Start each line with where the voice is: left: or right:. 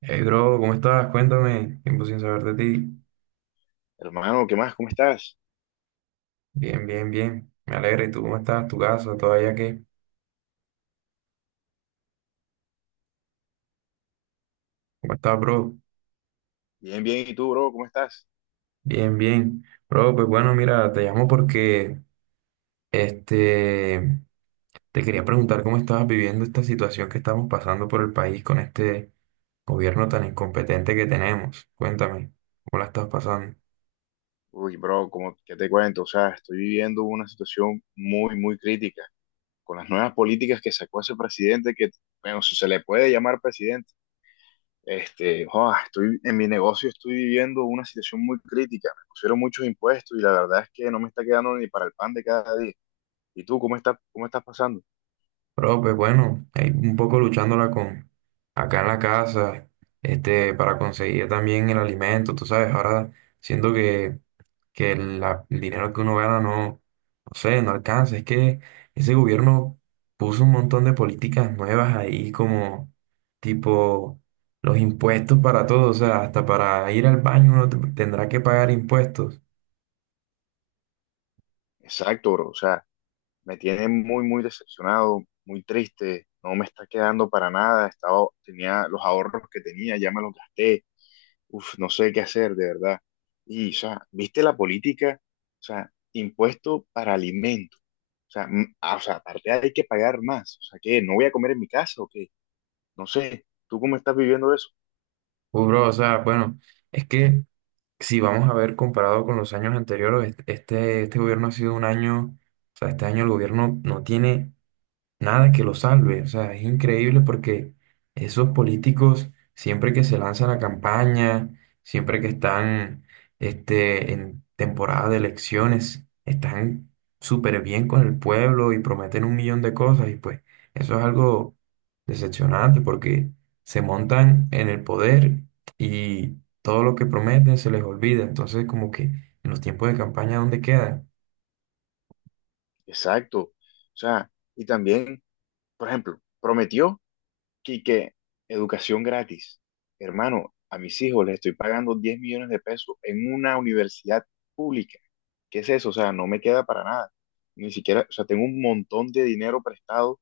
right: Hey, bro, ¿cómo estás? Cuéntame. Tiempo sin saber de ti.
left: Hermano, ¿qué más? ¿Cómo estás?
right: Bien, bien, bien. Me alegra. ¿Y tú cómo estás? ¿Tu casa? ¿Todavía qué? ¿Cómo estás, bro?
left: Bien, bien. ¿Y tú, bro? ¿Cómo estás?
right: Bien, bien. Bro, pues bueno, mira, te llamo porque este te quería preguntar cómo estabas viviendo esta situación que estamos pasando por el país con este gobierno tan incompetente que tenemos. Cuéntame, ¿cómo la estás pasando?
left: Uy, bro, qué te cuento? O sea, estoy viviendo una situación muy, muy crítica con las nuevas políticas que sacó ese presidente que, bueno, si se le puede llamar presidente. Joa, estoy en mi negocio, estoy viviendo una situación muy crítica. Me pusieron muchos impuestos y la verdad es que no me está quedando ni para el pan de cada día. ¿Y tú, cómo estás pasando?
right: Pero pues bueno, ahí un poco luchándola con acá en la casa, para conseguir también el alimento, tú sabes, ahora siento que, que el dinero que uno gana no, no sé, no alcanza. Es que ese gobierno puso un montón de políticas nuevas ahí como tipo los impuestos para todo, o sea, hasta para ir al baño uno tendrá que pagar impuestos.
left: Exacto, bro. O sea, me tiene muy, muy decepcionado, muy triste, no me está quedando para nada, tenía los ahorros que tenía, ya me los gasté, uf, no sé qué hacer, de verdad. Y, o sea, ¿viste la política? O sea, impuesto para alimentos. O sea, aparte hay que pagar más. O sea, ¿qué? ¿No voy a comer en mi casa o qué? No sé. ¿Tú cómo estás viviendo eso?
right: Bro, o sea, bueno, es que si vamos a ver comparado con los años anteriores, este gobierno ha sido un año, o sea, este año el gobierno no tiene nada que lo salve. O sea, es increíble porque esos políticos, siempre que se lanzan a campaña, siempre que están en temporada de elecciones, están súper bien con el pueblo y prometen un millón de cosas. Y pues eso es algo decepcionante porque se montan en el poder y todo lo que prometen se les olvida. Entonces, como que en los tiempos de campaña, ¿dónde quedan?
left: Exacto. O sea, y también, por ejemplo, prometió Quique, educación gratis. Hermano, a mis hijos les estoy pagando 10 millones de pesos en una universidad pública. ¿Qué es eso? O sea, no me queda para nada. Ni siquiera, o sea, tengo un montón de dinero prestado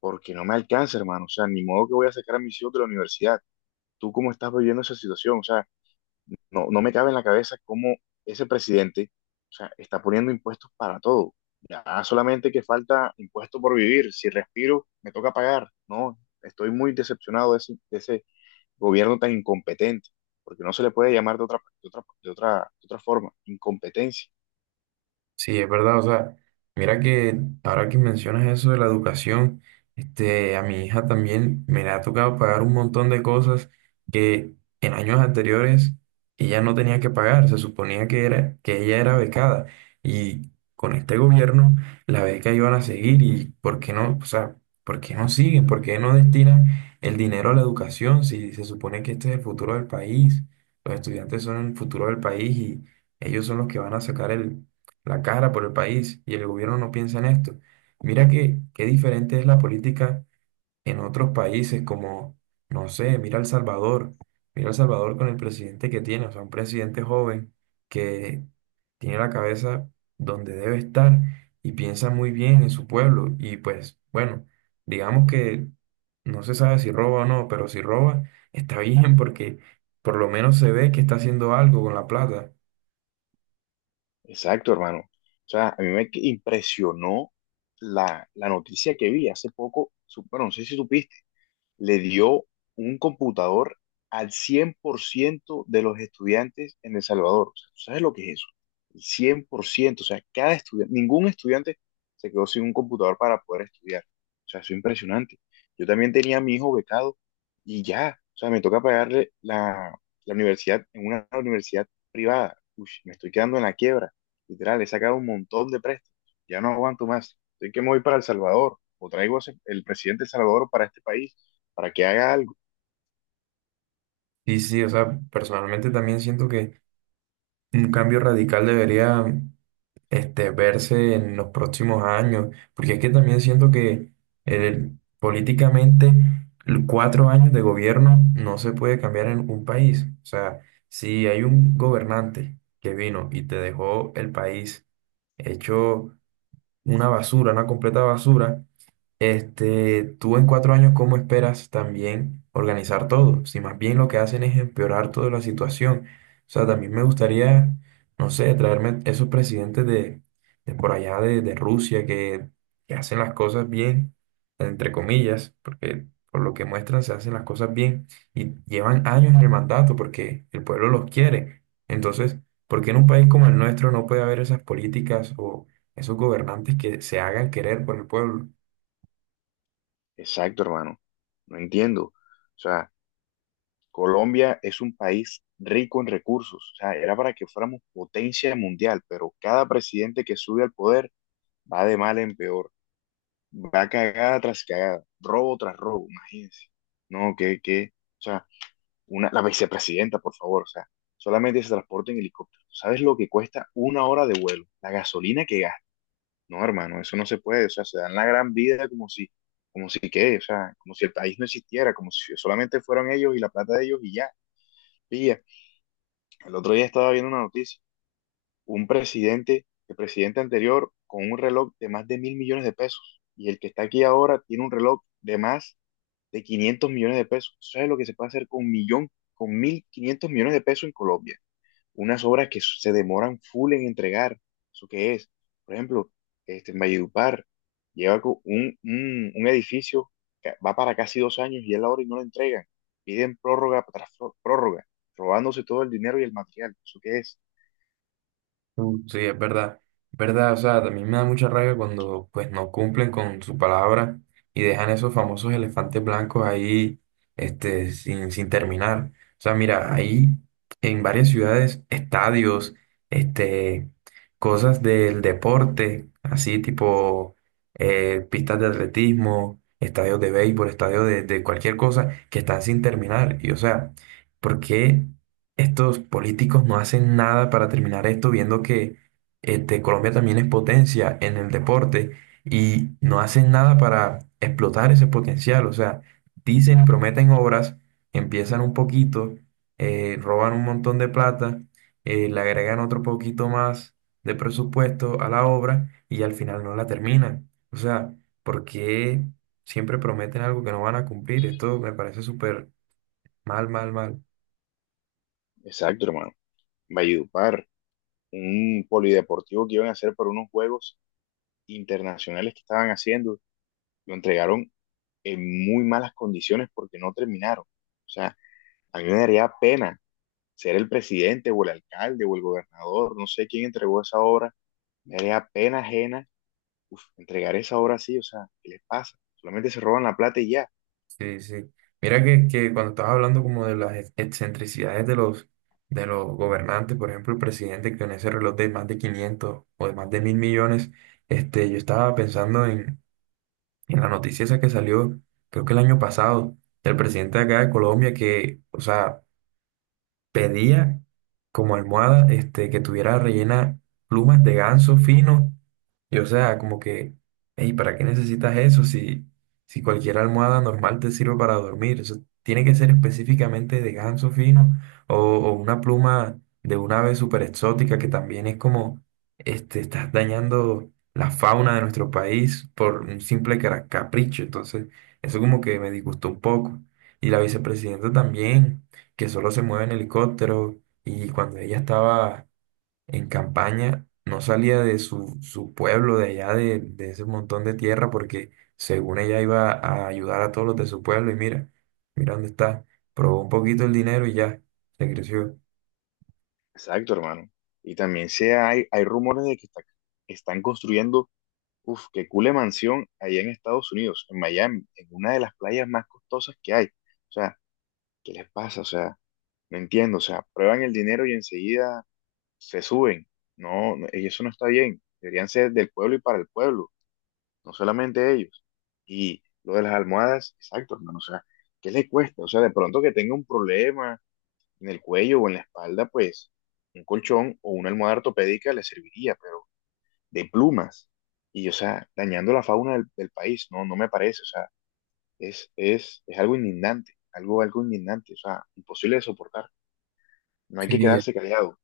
left: porque no me alcanza, hermano. O sea, ni modo que voy a sacar a mis hijos de la universidad. ¿Tú cómo estás viviendo esa situación? O sea, no, no me cabe en la cabeza cómo ese presidente, o sea, está poniendo impuestos para todo. Ya solamente que falta impuesto por vivir. Si respiro, me toca pagar. No, estoy muy decepcionado de ese gobierno tan incompetente, porque no se le puede llamar de otra forma. Incompetencia.
right: Sí, es verdad, o sea, mira que ahora que mencionas eso de la educación, a mi hija también me le ha tocado pagar un montón de cosas que en años anteriores ella no tenía que pagar, se suponía que era, que ella era becada y con este gobierno la beca iban a seguir y ¿por qué no? O sea, ¿por qué no siguen? ¿Por qué no destinan el dinero a la educación si se supone que este es el futuro del país? Los estudiantes son el futuro del país y ellos son los que van a sacar el la cara por el país y el gobierno no piensa en esto. Mira que qué diferente es la política en otros países como, no sé, mira El Salvador con el presidente que tiene, o sea, un presidente joven que tiene la cabeza donde debe estar y piensa muy bien en su pueblo y pues bueno, digamos que no se sabe si roba o no, pero si roba está bien porque por lo menos se ve que está haciendo algo con la plata.
left: Exacto, hermano. O sea, a mí me impresionó la noticia que vi hace poco. Bueno, no sé si supiste. Le dio un computador al 100% de los estudiantes en El Salvador. O sea, ¿tú sabes lo que es eso? El 100%, o sea, cada estudiante, ningún estudiante se quedó sin un computador para poder estudiar. O sea, eso es impresionante. Yo también tenía a mi hijo becado y ya, o sea, me toca pagarle la universidad en una universidad privada. Uy, me estoy quedando en la quiebra. Literal, he sacado un montón de préstamos. Ya no aguanto más. Estoy que me voy para El Salvador o traigo a el presidente de El Salvador para este país para que haga algo.
right: Y sí, o sea, personalmente también siento que un cambio radical debería verse en los próximos años, porque es que también siento que eh, políticamente 4 años de gobierno no se puede cambiar en un país. O sea, si hay un gobernante que vino y te dejó el país hecho una basura, una completa basura, tú en 4 años, ¿cómo esperas también organizar todo? Si más bien lo que hacen es empeorar toda la situación. O sea, también me gustaría, no sé, traerme esos presidentes de por allá de Rusia que hacen las cosas bien, entre comillas, porque por lo que muestran se hacen las cosas bien y llevan años en el mandato porque el pueblo los quiere. Entonces, ¿por qué en un país como el nuestro no puede haber esas políticas o esos gobernantes que se hagan querer por el pueblo?
left: Exacto, hermano. No entiendo. O sea, Colombia es un país rico en recursos. O sea, era para que fuéramos potencia mundial, pero cada presidente que sube al poder va de mal en peor. Va cagada tras cagada, robo tras robo, imagínense. No, o sea, la vicepresidenta, por favor, o sea, solamente se transporta en helicóptero. ¿Sabes lo que cuesta una hora de vuelo? La gasolina que gasta. No, hermano, eso no se puede, o sea, se dan la gran vida como si qué, o sea, como si el país no existiera, como si solamente fueron ellos y la plata de ellos y ya. Pilla, el otro día estaba viendo una noticia, un presidente, el presidente anterior, con un reloj de más de 1.000 millones de pesos, y el que está aquí ahora tiene un reloj de más de 500 millones de pesos. ¿Sabes lo que se puede hacer con 1.500 millones de pesos en Colombia? Unas obras que se demoran full en entregar. ¿Eso qué es? Por ejemplo, en Valledupar lleva un edificio que va para casi 2 años y es la hora y no lo entregan. Piden prórroga tras prórroga, robándose todo el dinero y el material. ¿Eso qué es?
right: Sí, es verdad, verdad, o sea, también me da mucha rabia cuando pues no cumplen con su palabra y dejan esos famosos elefantes blancos ahí, sin terminar. O sea, mira, ahí en varias ciudades, estadios, este, cosas del deporte, así tipo pistas de atletismo, estadios de béisbol, estadios de cualquier cosa que están sin terminar. Y o sea, ¿por qué estos políticos no hacen nada para terminar esto, viendo que Colombia también es potencia en el deporte y no hacen nada para explotar ese potencial? O sea, dicen y prometen obras, empiezan un poquito, roban un montón de plata, le agregan otro poquito más de presupuesto a la obra y al final no la terminan. O sea, ¿por qué siempre prometen algo que no van a cumplir? Esto me parece súper mal, mal, mal.
left: Exacto, hermano. Valledupar, un polideportivo que iban a hacer para unos juegos internacionales que estaban haciendo, lo entregaron en muy malas condiciones porque no terminaron. O sea, a mí me daría pena ser el presidente o el alcalde o el gobernador, no sé quién entregó esa obra, me haría pena ajena, uf, entregar esa obra así, o sea, ¿qué les pasa? Solamente se roban la plata y ya.
right: Sí, sí. Mira que cuando estabas hablando como de las excentricidades de los gobernantes, por ejemplo, el presidente que con ese reloj de más de 500 o de más de mil millones, yo estaba pensando en la noticia esa que salió, creo que el año pasado, del presidente de acá de Colombia, que, o sea, pedía como almohada, que tuviera rellena plumas de ganso fino. Y o sea, como que, hey, ¿para qué necesitas eso si, cualquier almohada normal te sirve para dormir? Eso tiene que ser específicamente de ganso fino o una pluma de una ave súper exótica que también es como, estás dañando la fauna de nuestro país por un simple capricho. Entonces, eso como que me disgustó un poco. Y la vicepresidenta también, que solo se mueve en helicóptero y cuando ella estaba en campaña no salía de su pueblo, de allá, de ese montón de tierra, porque según ella iba a ayudar a todos los de su pueblo y mira, mira dónde está, probó un poquito el dinero y ya, se creció.
left: Exacto, hermano. Y también se hay rumores de que están construyendo, uf, qué cule mansión allá en Estados Unidos, en Miami, en una de las playas más costosas que hay. O sea, ¿qué les pasa? O sea, no entiendo, o sea, prueban el dinero y enseguida se suben. No, no, y eso no está bien. Deberían ser del pueblo y para el pueblo, no solamente ellos. Y lo de las almohadas, exacto, hermano, o sea, ¿qué le cuesta? O sea, de pronto que tenga un problema en el cuello o en la espalda, pues un colchón o una almohada ortopédica le serviría, pero de plumas. Y, o sea, dañando la fauna del país, no, no me parece, o sea, es algo indignante, algo indignante, o sea, imposible de soportar. No hay que
right: Sí,
left: quedarse callado,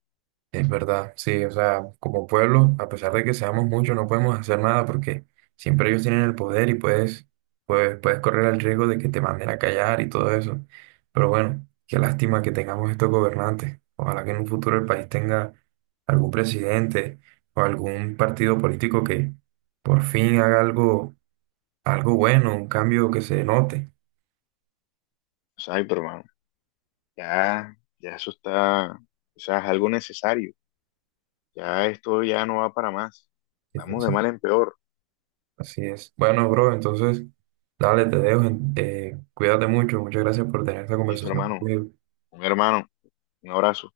right: es verdad, sí, o sea, como pueblo, a pesar de que seamos muchos, no podemos hacer nada porque siempre ellos tienen el poder y puedes correr el riesgo de que te manden a callar y todo eso. Pero bueno, qué lástima que tengamos estos gobernantes. Ojalá que en un futuro el país tenga algún presidente o algún partido político que por fin haga algo, algo bueno, un cambio que se note.
left: o sea, ay, pero hermano, ya, ya eso está, o sea, es algo necesario. Ya esto ya no va para más. Vamos de mal en peor.
right: Así es. Bueno, bro, entonces, dale, te dejo. Cuídate mucho. Muchas gracias por tener esta
left: Listo,
right: conversación
left: hermano.
right: conmigo.
left: Un hermano. Un abrazo.